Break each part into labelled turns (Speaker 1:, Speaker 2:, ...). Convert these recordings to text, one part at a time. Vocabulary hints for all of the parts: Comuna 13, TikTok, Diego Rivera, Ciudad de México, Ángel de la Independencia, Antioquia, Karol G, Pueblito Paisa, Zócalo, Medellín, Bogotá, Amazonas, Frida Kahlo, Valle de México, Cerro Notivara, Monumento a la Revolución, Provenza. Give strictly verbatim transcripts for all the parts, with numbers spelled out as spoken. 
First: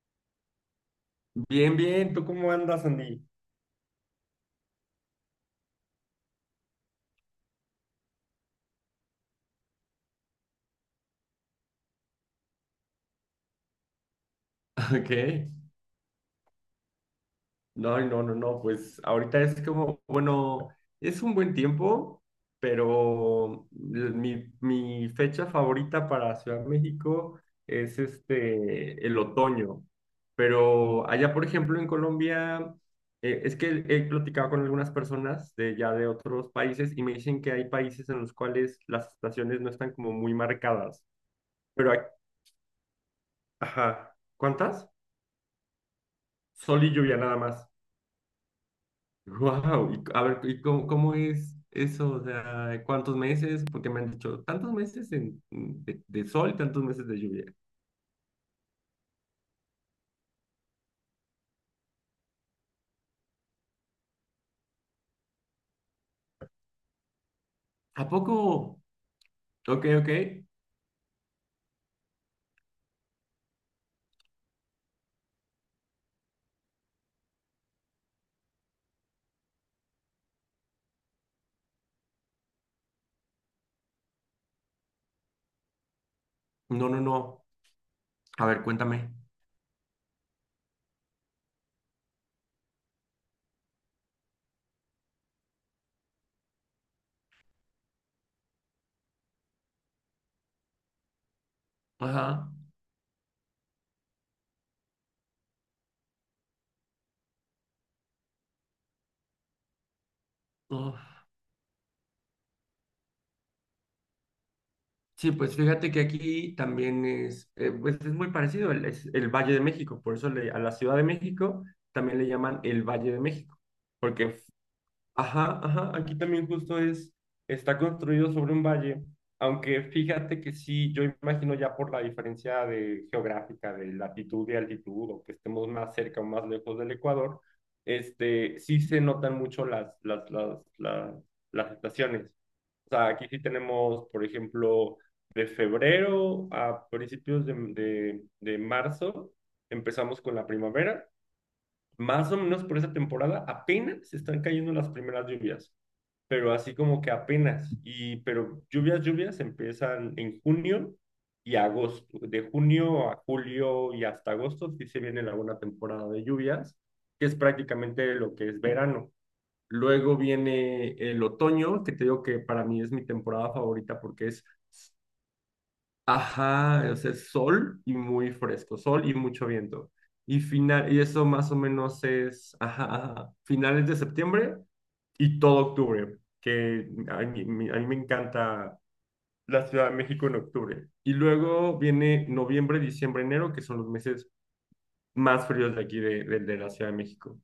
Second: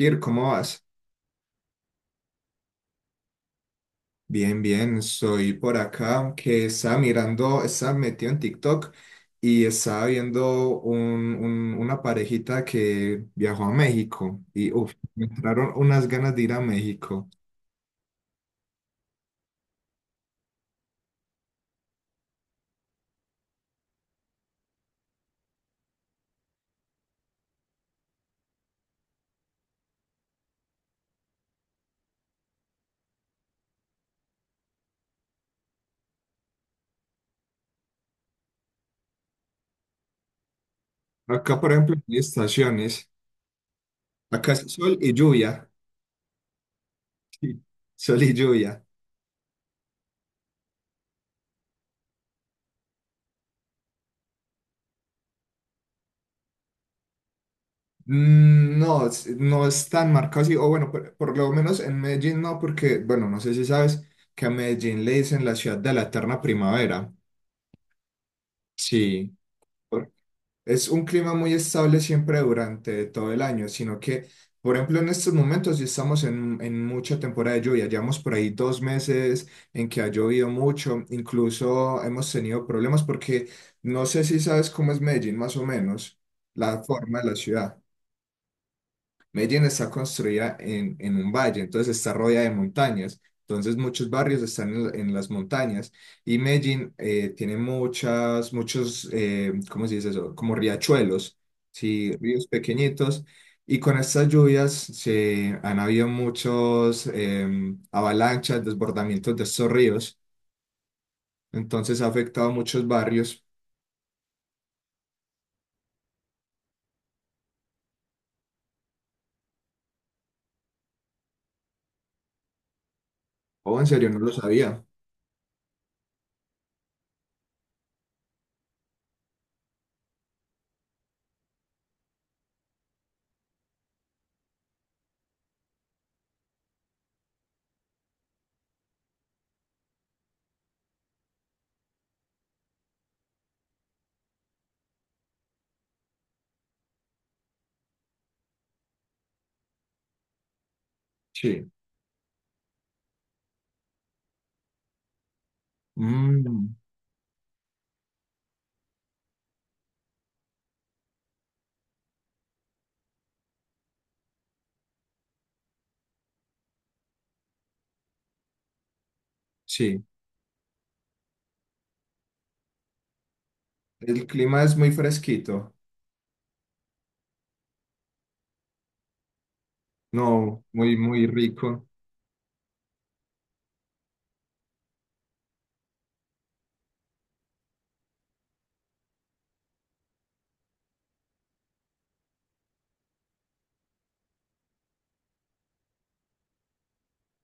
Speaker 1: Ir, ¿cómo vas?
Speaker 2: Bien, bien, ¿tú cómo andas, Andy?
Speaker 1: Bien, bien, soy por acá que estaba mirando, estaba metido en TikTok y estaba viendo un- un- una parejita que viajó a México y uf,
Speaker 2: Ok.
Speaker 1: me entraron unas ganas de ir a México.
Speaker 2: No, no, no, no, pues ahorita es como, bueno, es un buen tiempo, pero l- mi, mi fecha favorita para Ciudad de México es este, el otoño. Pero allá, por ejemplo, en Colombia, eh, es que he platicado con algunas personas de ya de otros países y me dicen que hay países en los cuales las estaciones no están como muy marcadas.
Speaker 1: Acá, por
Speaker 2: Pero,
Speaker 1: ejemplo,
Speaker 2: ac-
Speaker 1: hay estaciones.
Speaker 2: ajá,
Speaker 1: Acá es
Speaker 2: ¿cuántas?
Speaker 1: sol y lluvia.
Speaker 2: Sol y lluvia nada
Speaker 1: Sí.
Speaker 2: más.
Speaker 1: Sol y lluvia.
Speaker 2: Wow, y, a ver, ¿y cómo, cómo, es eso? O sea, ¿cuántos meses? Porque me han dicho, tantos meses en- mm, de, de sol y tantos meses de lluvia.
Speaker 1: Mm, No, es- no es tan marcado así, o bueno, por, por lo menos en Medellín no, porque, bueno, no sé si sabes que a Medellín le dicen la ciudad de la eterna primavera.
Speaker 2: ¿A poco?
Speaker 1: Sí.
Speaker 2: Ok, ok.
Speaker 1: Es un clima muy estable siempre durante todo el año, sino que, por ejemplo, en estos momentos ya estamos en, en mucha temporada de lluvia. Llevamos por ahí dos meses en que ha llovido mucho, incluso hemos tenido problemas porque no sé si sabes cómo es Medellín, más o menos, la
Speaker 2: No, no,
Speaker 1: forma de la
Speaker 2: no.
Speaker 1: ciudad.
Speaker 2: A ver, cuéntame.
Speaker 1: Medellín está construida en, en un valle, entonces está rodeada de montañas. Entonces muchos barrios están en, en las montañas y Medellín eh, tiene muchas, muchos, eh, ¿cómo se dice eso? Como riachuelos, sí, ríos
Speaker 2: Ajá.
Speaker 1: pequeñitos. Y con estas lluvias se han habido muchos eh, avalanchas, desbordamientos de estos ríos.
Speaker 2: Uf.
Speaker 1: Entonces ha afectado a muchos barrios.
Speaker 2: Sí, pues fíjate que aquí también es, eh, pues es muy parecido, el- es el Valle de México, por eso le- a la Ciudad de México también le llaman el Valle de México,
Speaker 1: Oh, en serio, no lo
Speaker 2: porque
Speaker 1: sabía.
Speaker 2: ajá, ajá, aquí también justo es, está construido sobre un valle, aunque fíjate que sí, yo imagino ya por la diferencia de geográfica, de latitud y altitud, o que estemos más cerca o más lejos del Ecuador, este, sí se notan mucho las, las, las, las, las estaciones. O sea, aquí sí tenemos, por ejemplo, de febrero a principios de, de de marzo, empezamos con la primavera.
Speaker 1: Sí.
Speaker 2: Más o menos por esa temporada apenas están cayendo las primeras lluvias, pero
Speaker 1: Mm,
Speaker 2: así como que apenas, y pero lluvias, lluvias empiezan en junio y agosto, de junio a julio y hasta agosto sí se viene la buena temporada de lluvias, que es prácticamente lo que es verano.
Speaker 1: sí.
Speaker 2: Luego viene el otoño, que te digo que para mí es mi temporada favorita
Speaker 1: El
Speaker 2: porque es...
Speaker 1: clima es muy fresquito.
Speaker 2: Ajá, o sea, es sol y muy fresco, sol y mucho viento. Y
Speaker 1: No,
Speaker 2: final,
Speaker 1: muy,
Speaker 2: y eso
Speaker 1: muy
Speaker 2: más o
Speaker 1: rico.
Speaker 2: menos es, ajá, ajá, finales de septiembre y todo octubre, que a mí, mi- a mí me encanta la Ciudad de México en octubre. Y luego viene noviembre, diciembre, enero, que son los meses más fríos de aquí de, de- de la Ciudad de México.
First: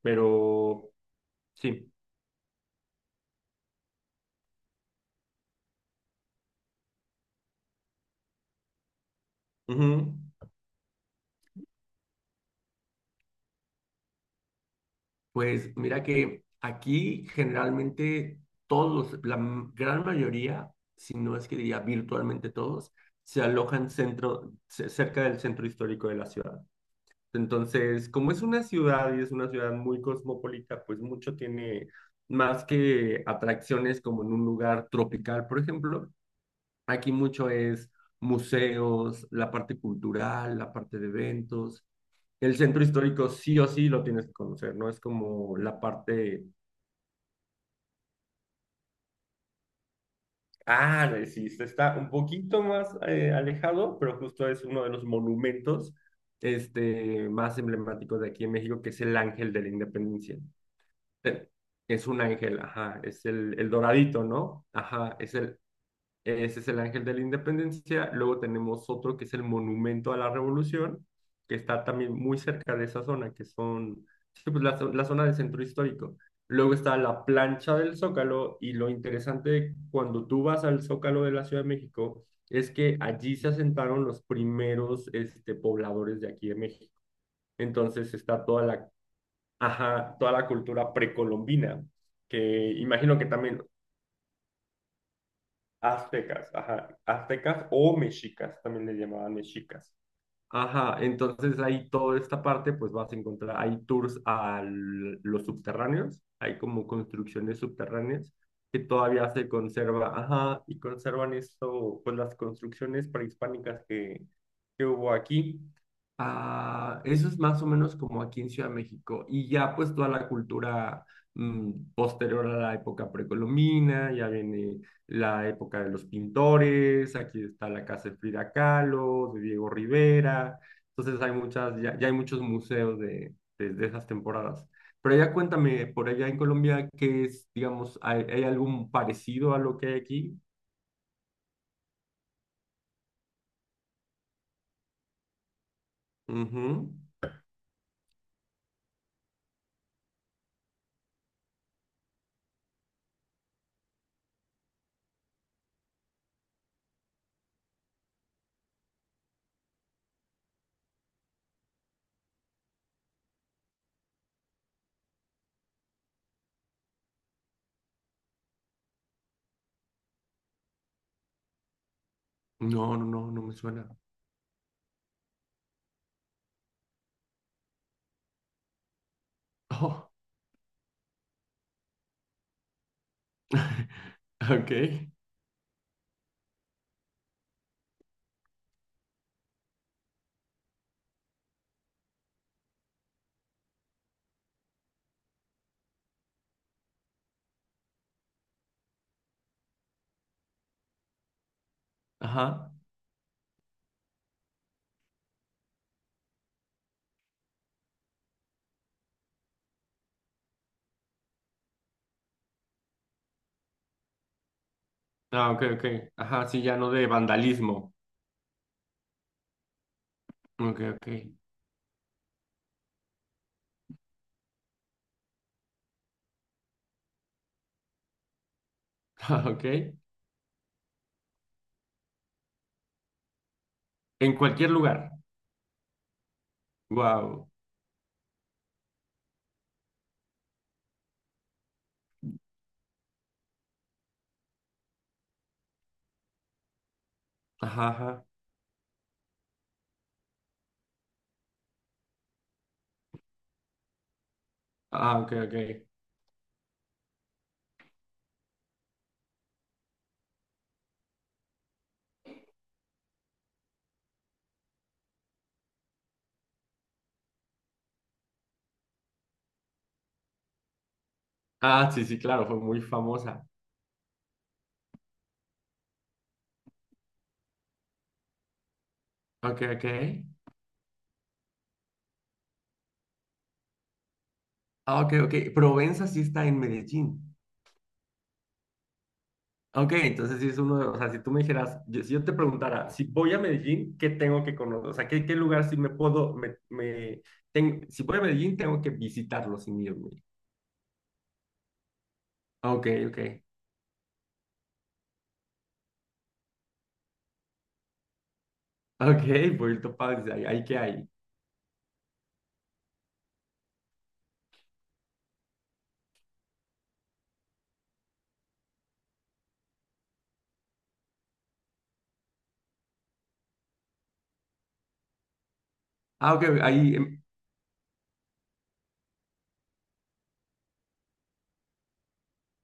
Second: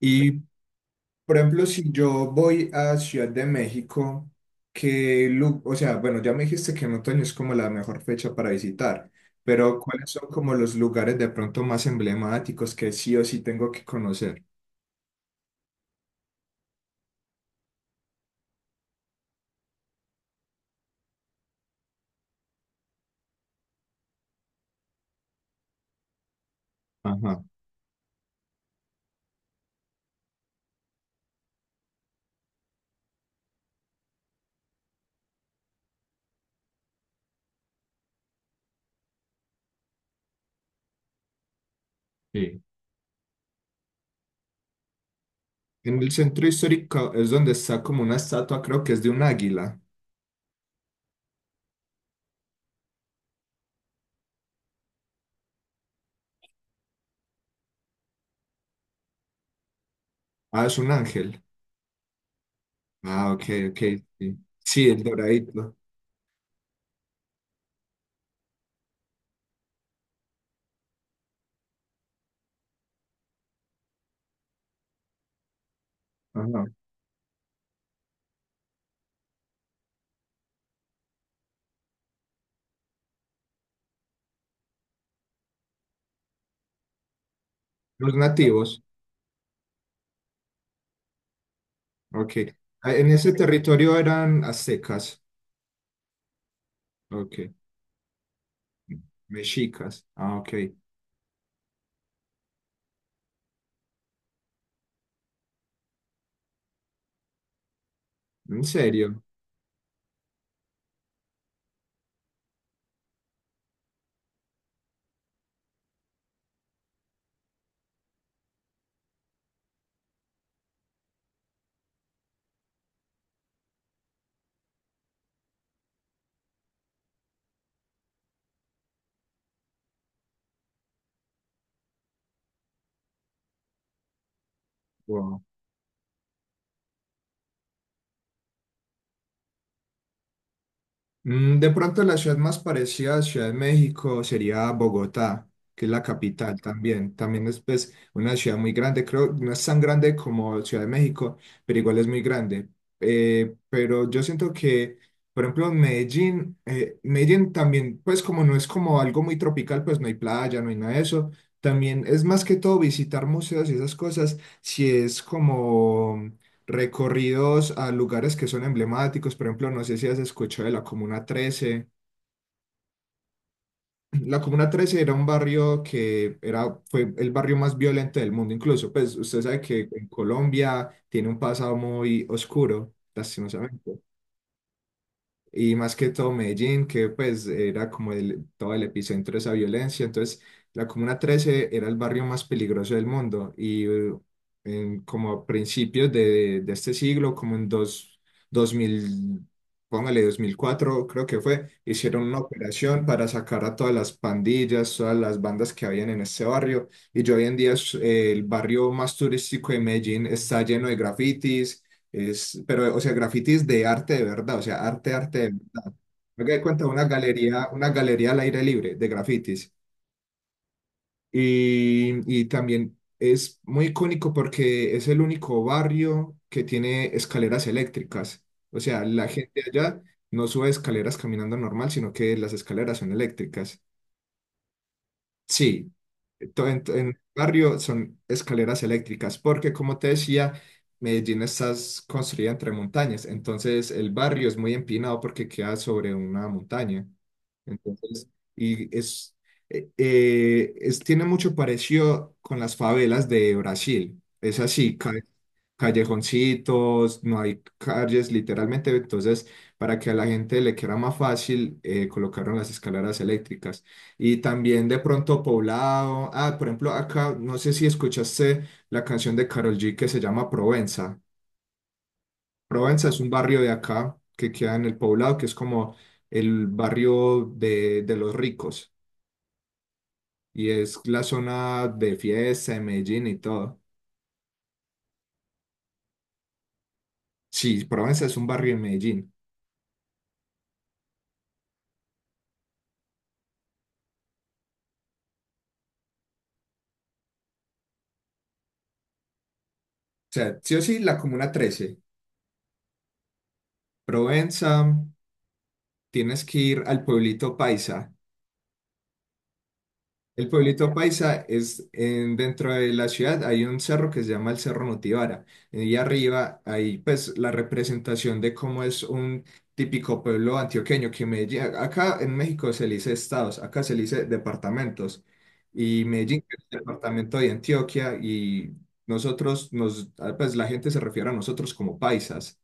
Speaker 1: Y,
Speaker 2: Pero
Speaker 1: por ejemplo, si
Speaker 2: sí.
Speaker 1: yo voy a Ciudad de México, que, o sea, bueno, ya me dijiste que en otoño es como la mejor fecha para visitar, pero ¿cuáles
Speaker 2: Ujú.
Speaker 1: son como los lugares de pronto más emblemáticos que sí o sí tengo que conocer?
Speaker 2: Pues mira que aquí generalmente todos, los- la m- gran mayoría, si no es que diría virtualmente todos, se alojan centro, ce- cerca del centro histórico de la ciudad.
Speaker 1: Ajá,
Speaker 2: Entonces, como es una ciudad y es una ciudad muy cosmopolita, pues mucho tiene más que atracciones como en un lugar tropical, por ejemplo. Aquí mucho es museos, la parte cultural, la parte de eventos. El
Speaker 1: sí.
Speaker 2: centro histórico sí o sí lo tienes que conocer, ¿no? Es como la
Speaker 1: En el centro
Speaker 2: parte...
Speaker 1: histórico es donde está como una estatua, creo que es de un águila.
Speaker 2: ah, de- Sí, se está un poquito más eh, alejado, pero justo es uno de los monumentos este, más emblemáticos de aquí en México, que es el Ángel de la Independencia.
Speaker 1: Ah, es un ángel.
Speaker 2: Eh, Es un ángel, ajá, es
Speaker 1: Ah, ok,
Speaker 2: el, el
Speaker 1: ok,
Speaker 2: doradito,
Speaker 1: sí.
Speaker 2: ¿no?
Speaker 1: Sí, el
Speaker 2: Ajá, es el
Speaker 1: doradito.
Speaker 2: Ese es el Ángel de la Independencia. Luego tenemos otro que es el Monumento a la Revolución, que está también muy cerca de esa zona, que son sí, pues, la, la zona del centro histórico.
Speaker 1: Ajá.
Speaker 2: Luego está la plancha del Zócalo y lo interesante cuando tú vas al Zócalo de la Ciudad de México es que allí se asentaron los primeros este, pobladores de aquí de México. Entonces
Speaker 1: Los
Speaker 2: está toda
Speaker 1: nativos.
Speaker 2: la, ajá, toda la cultura precolombina,
Speaker 1: Ok.
Speaker 2: que
Speaker 1: Ah, en
Speaker 2: imagino que
Speaker 1: ese
Speaker 2: también
Speaker 1: territorio eran aztecas.
Speaker 2: aztecas, ajá,
Speaker 1: Ok.
Speaker 2: aztecas o mexicas, también le llamaban mexicas.
Speaker 1: Mexicas. Ah, ok.
Speaker 2: Ajá, entonces ahí toda esta parte, pues vas a encontrar, hay tours a l- los subterráneos, hay como construcciones subterráneas
Speaker 1: ¿En
Speaker 2: que
Speaker 1: serio?
Speaker 2: todavía se conserva, ajá, y conservan esto, pues las construcciones prehispánicas que, que hubo aquí. Ah, eso es más o menos como aquí en Ciudad de México. Y ya pues toda la cultura mm, posterior a la época precolombina, ya viene la época de los pintores, aquí está la casa de Frida Kahlo, de Diego Rivera, entonces hay muchas, ya, ya hay muchos museos de, de, de esas temporadas. Pero ya
Speaker 1: Wow.
Speaker 2: cuéntame, por allá en Colombia, ¿qué es, digamos, hay, hay algo parecido a lo que hay aquí?
Speaker 1: Mm, De pronto la ciudad más parecida a Ciudad de México sería Bogotá, que es la capital
Speaker 2: Ujú.
Speaker 1: también. También es pues, una ciudad muy grande, creo, no es tan grande como Ciudad de México, pero igual es muy grande. Eh, pero yo siento que, por ejemplo, Medellín, eh, Medellín también, pues como no es como algo muy tropical, pues no hay playa, no hay nada de eso. También es más que todo visitar museos y esas cosas, si es como recorridos a lugares que son emblemáticos. Por ejemplo, no sé si has escuchado de la Comuna trece.
Speaker 2: No, no, no, no me suena.
Speaker 1: La Comuna trece era un barrio que era, fue el barrio más violento del mundo, incluso. Pues usted sabe que en
Speaker 2: Oh.
Speaker 1: Colombia tiene un pasado muy oscuro, lastimosamente.
Speaker 2: Ok,
Speaker 1: Y más que todo Medellín, que pues era como el- todo el epicentro de esa violencia. Entonces, la Comuna trece era el barrio más peligroso del mundo y eh, en, como a principios de, de este siglo, como en dos, dos mil póngale dos mil cuatro creo que fue, hicieron una
Speaker 2: ajá.
Speaker 1: operación para sacar a todas las pandillas, todas las bandas que habían en este barrio. Y yo hoy en día es, eh, el barrio más turístico de Medellín está lleno de grafitis es, pero, o sea, grafitis de arte de verdad, o sea, arte, arte de
Speaker 2: Ah, ok, ok.
Speaker 1: verdad. Me
Speaker 2: Ajá,
Speaker 1: doy
Speaker 2: sí, ya
Speaker 1: cuenta de
Speaker 2: no
Speaker 1: una
Speaker 2: de
Speaker 1: galería, una
Speaker 2: vandalismo.
Speaker 1: galería al aire libre de grafitis.
Speaker 2: Ok, ok.
Speaker 1: Y, y también es muy icónico porque es el único barrio que tiene escaleras eléctricas. O sea, la
Speaker 2: Ah,
Speaker 1: gente
Speaker 2: ok.
Speaker 1: allá no sube escaleras caminando normal, sino que las escaleras son eléctricas.
Speaker 2: En cualquier lugar.
Speaker 1: Sí, to- en, en el
Speaker 2: Wow.
Speaker 1: barrio son escaleras eléctricas, porque como te decía, Medellín está construida entre montañas, entonces el barrio es muy empinado porque queda sobre una montaña.
Speaker 2: Ajá, ajá.
Speaker 1: Entonces, y es, eh, eh, es- tiene mucho parecido con las favelas de Brasil. Es así,
Speaker 2: Ah, ok, ok.
Speaker 1: callejoncitos, no hay calles literalmente, entonces para que a la gente le quede más fácil eh, colocaron las escaleras eléctricas y también de pronto poblado, ah, por ejemplo acá, no sé si escuchaste la canción de Karol G que se llama Provenza.
Speaker 2: Ah, sí, sí, claro, fue muy
Speaker 1: Provenza es un
Speaker 2: famosa.
Speaker 1: barrio de acá que queda en el poblado, que es como el barrio de, de los ricos
Speaker 2: Ok, ok.
Speaker 1: y es la zona de fiesta de Medellín y todo.
Speaker 2: Ah, ok, ok. Provenza sí está en Medellín.
Speaker 1: Sí, Provenza es un barrio en Medellín.
Speaker 2: Ok, entonces sí es uno de, o sea, si tú me dijeras, yo- si yo te preguntara, si voy a Medellín, ¿qué tengo que conocer? O sea, ¿qué, qué, lugar sí me puedo, me, me, ten- si voy a Medellín, tengo que visitarlo sin irme?
Speaker 1: O sea, sí o sí, la Comuna trece,
Speaker 2: Ok, ok.
Speaker 1: Provenza, tienes que ir al pueblito Paisa.
Speaker 2: Ok, Puerto Paz, ahí,
Speaker 1: El
Speaker 2: ahí qué
Speaker 1: pueblito
Speaker 2: hay.
Speaker 1: Paisa es en- dentro de la ciudad, hay un cerro que se llama el Cerro Notivara. Y arriba hay pues la representación de cómo es un típico pueblo antioqueño que Medellín, acá en México se le dice estados, acá se le dice departamentos. Y
Speaker 2: Ah,
Speaker 1: Medellín
Speaker 2: ok,
Speaker 1: que es el
Speaker 2: ahí, em,
Speaker 1: departamento de Antioquia y nosotros, nos, ah, pues la gente se refiere a nosotros como paisas.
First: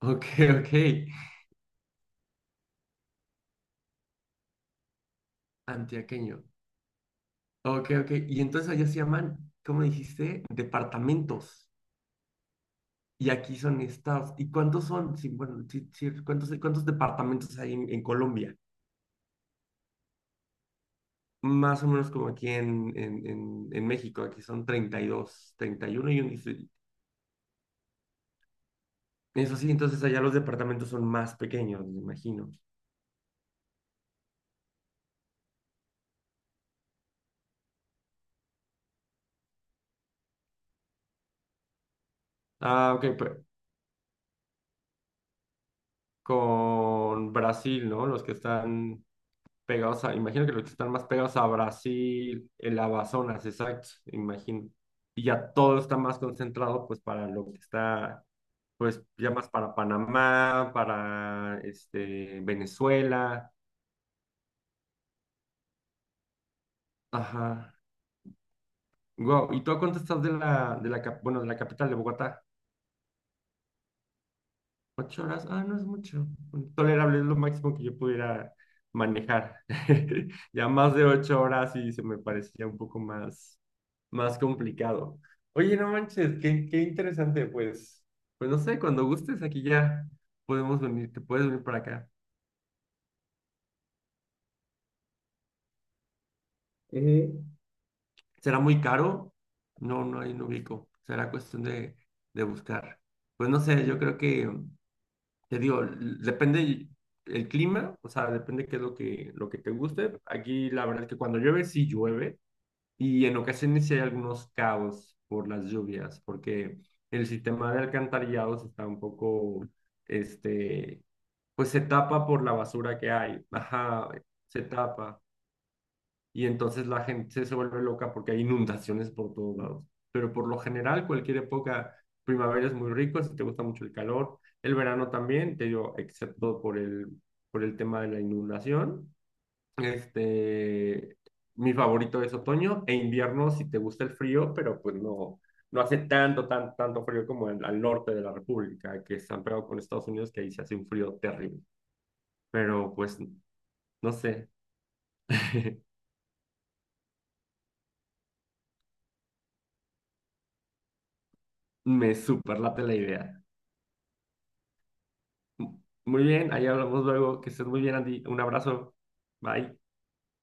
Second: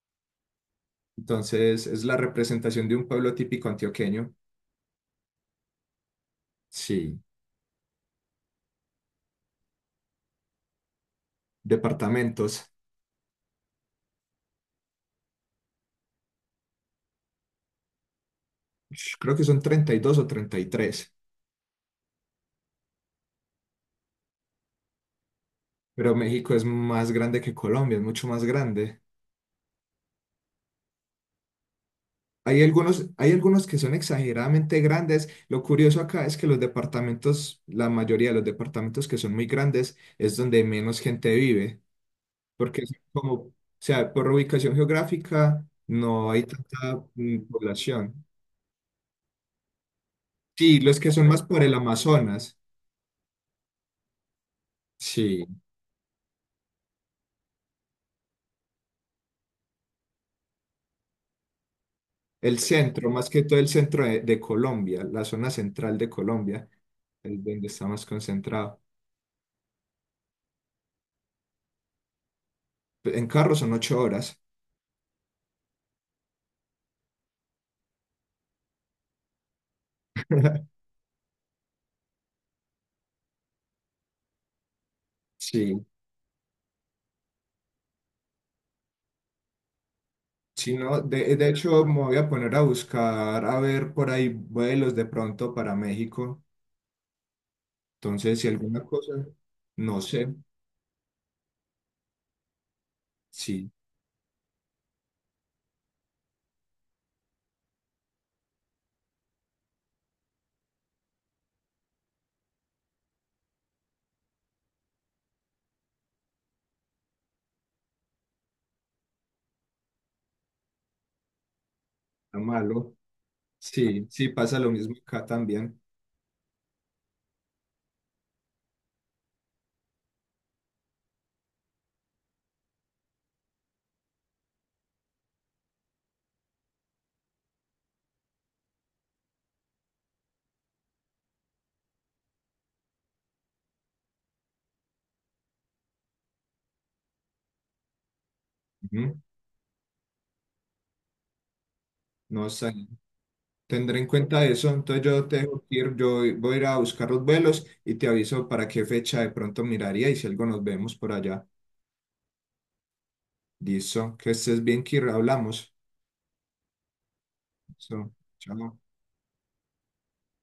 Speaker 2: ok, ok.
Speaker 1: Entonces es la representación de un pueblo típico antioqueño.
Speaker 2: Antioqueño.
Speaker 1: Sí,
Speaker 2: Ok, ok. Y entonces allá se llaman, ¿cómo dijiste? Departamentos.
Speaker 1: departamentos.
Speaker 2: Y aquí son estados. ¿Y cuántos son? Sí, bueno, sí, sí, ¿cuántos, cuántos departamentos hay en, en Colombia?
Speaker 1: Sh, Creo que son treinta y dos o treinta y tres,
Speaker 2: Más o menos como aquí en, en, en, en México. Aquí son treinta y dos, treinta y uno
Speaker 1: pero
Speaker 2: y uno y un
Speaker 1: México es
Speaker 2: distrito.
Speaker 1: más grande que Colombia, es mucho más grande.
Speaker 2: Eso sí, entonces allá los departamentos son más pequeños, me imagino.
Speaker 1: Hay algunos, hay algunos que son exageradamente grandes. Lo curioso acá es que los departamentos, la mayoría de los departamentos que son muy grandes, es donde menos gente vive, porque
Speaker 2: Ah,
Speaker 1: son
Speaker 2: ok,
Speaker 1: como,
Speaker 2: pero
Speaker 1: o sea, por ubicación geográfica no hay tanta
Speaker 2: con
Speaker 1: mm,
Speaker 2: Brasil, ¿no? Los
Speaker 1: población.
Speaker 2: que están pegados a, imagino que los que
Speaker 1: Sí,
Speaker 2: están
Speaker 1: los
Speaker 2: más
Speaker 1: que son
Speaker 2: pegados
Speaker 1: más
Speaker 2: a
Speaker 1: por el
Speaker 2: Brasil,
Speaker 1: Amazonas.
Speaker 2: el Amazonas, exacto, imagino. Y
Speaker 1: Sí,
Speaker 2: ya todo está más concentrado, pues, para lo que está, pues, ya más para Panamá, para, este,
Speaker 1: el centro, más que
Speaker 2: Venezuela,
Speaker 1: todo el centro de, de Colombia, la zona central de Colombia, es donde
Speaker 2: ajá.
Speaker 1: está más concentrado.
Speaker 2: Wow, ¿y tú a cuánto estás de la, de la, cap- bueno, de la capital de Bogotá?
Speaker 1: En carro son ocho horas.
Speaker 2: Ocho horas, ah, no es mucho. Tolerable es lo máximo que yo pudiera manejar. Ya más de ocho horas y se me parecía un poco más, más complicado. Oye,
Speaker 1: Sí,
Speaker 2: no manches, qué, qué, interesante, pues. Pues no sé, cuando gustes aquí ya
Speaker 1: si
Speaker 2: podemos
Speaker 1: no,
Speaker 2: venir, te
Speaker 1: de,
Speaker 2: puedes
Speaker 1: de
Speaker 2: venir para
Speaker 1: hecho me
Speaker 2: acá.
Speaker 1: voy a poner a buscar, a ver por ahí vuelos de pronto para México.
Speaker 2: Eh,
Speaker 1: Entonces, si
Speaker 2: ¿Será muy
Speaker 1: alguna cosa,
Speaker 2: caro?
Speaker 1: no
Speaker 2: No, no
Speaker 1: sé,
Speaker 2: hay no ubico. Será cuestión de, de buscar. Pues no
Speaker 1: sí,
Speaker 2: sé, yo creo que te digo, l- depende el clima, o sea, depende qué es lo que, lo que te guste. Aquí la verdad es que cuando llueve, sí llueve, y en ocasiones sí hay algunos caos por las lluvias, porque el sistema de alcantarillados está un poco, este, pues se tapa
Speaker 1: está
Speaker 2: por la
Speaker 1: malo.
Speaker 2: basura que hay,
Speaker 1: Sí,
Speaker 2: ajá,
Speaker 1: sí, pasa
Speaker 2: se
Speaker 1: lo mismo
Speaker 2: tapa
Speaker 1: acá también.
Speaker 2: y entonces la gente se vuelve loca porque hay inundaciones por todos lados. Pero por lo general, cualquier época, primavera es muy rico, si te gusta mucho el calor, el verano también, te digo, excepto por el, por el, tema de la inundación. Este, Mi favorito es otoño e invierno si te gusta el frío, pero pues no, no hace tanto, tan, tanto frío como en, al norte de la República, que
Speaker 1: Ujú,
Speaker 2: están pegados con Estados Unidos, que ahí se hace un frío terrible.
Speaker 1: no sé.
Speaker 2: Pero pues,
Speaker 1: Tendré en
Speaker 2: no
Speaker 1: cuenta
Speaker 2: sé,
Speaker 1: eso, entonces yo te dejo ir, yo voy a ir a buscar los vuelos y te aviso para qué fecha de pronto miraría y si algo nos vemos por allá.
Speaker 2: me superlate la idea.
Speaker 1: Listo, que estés bien, Kir, hablamos.
Speaker 2: Muy bien, ahí hablamos luego. Que estés muy bien,
Speaker 1: Listo,
Speaker 2: Andy. Un
Speaker 1: chao.
Speaker 2: abrazo. Bye.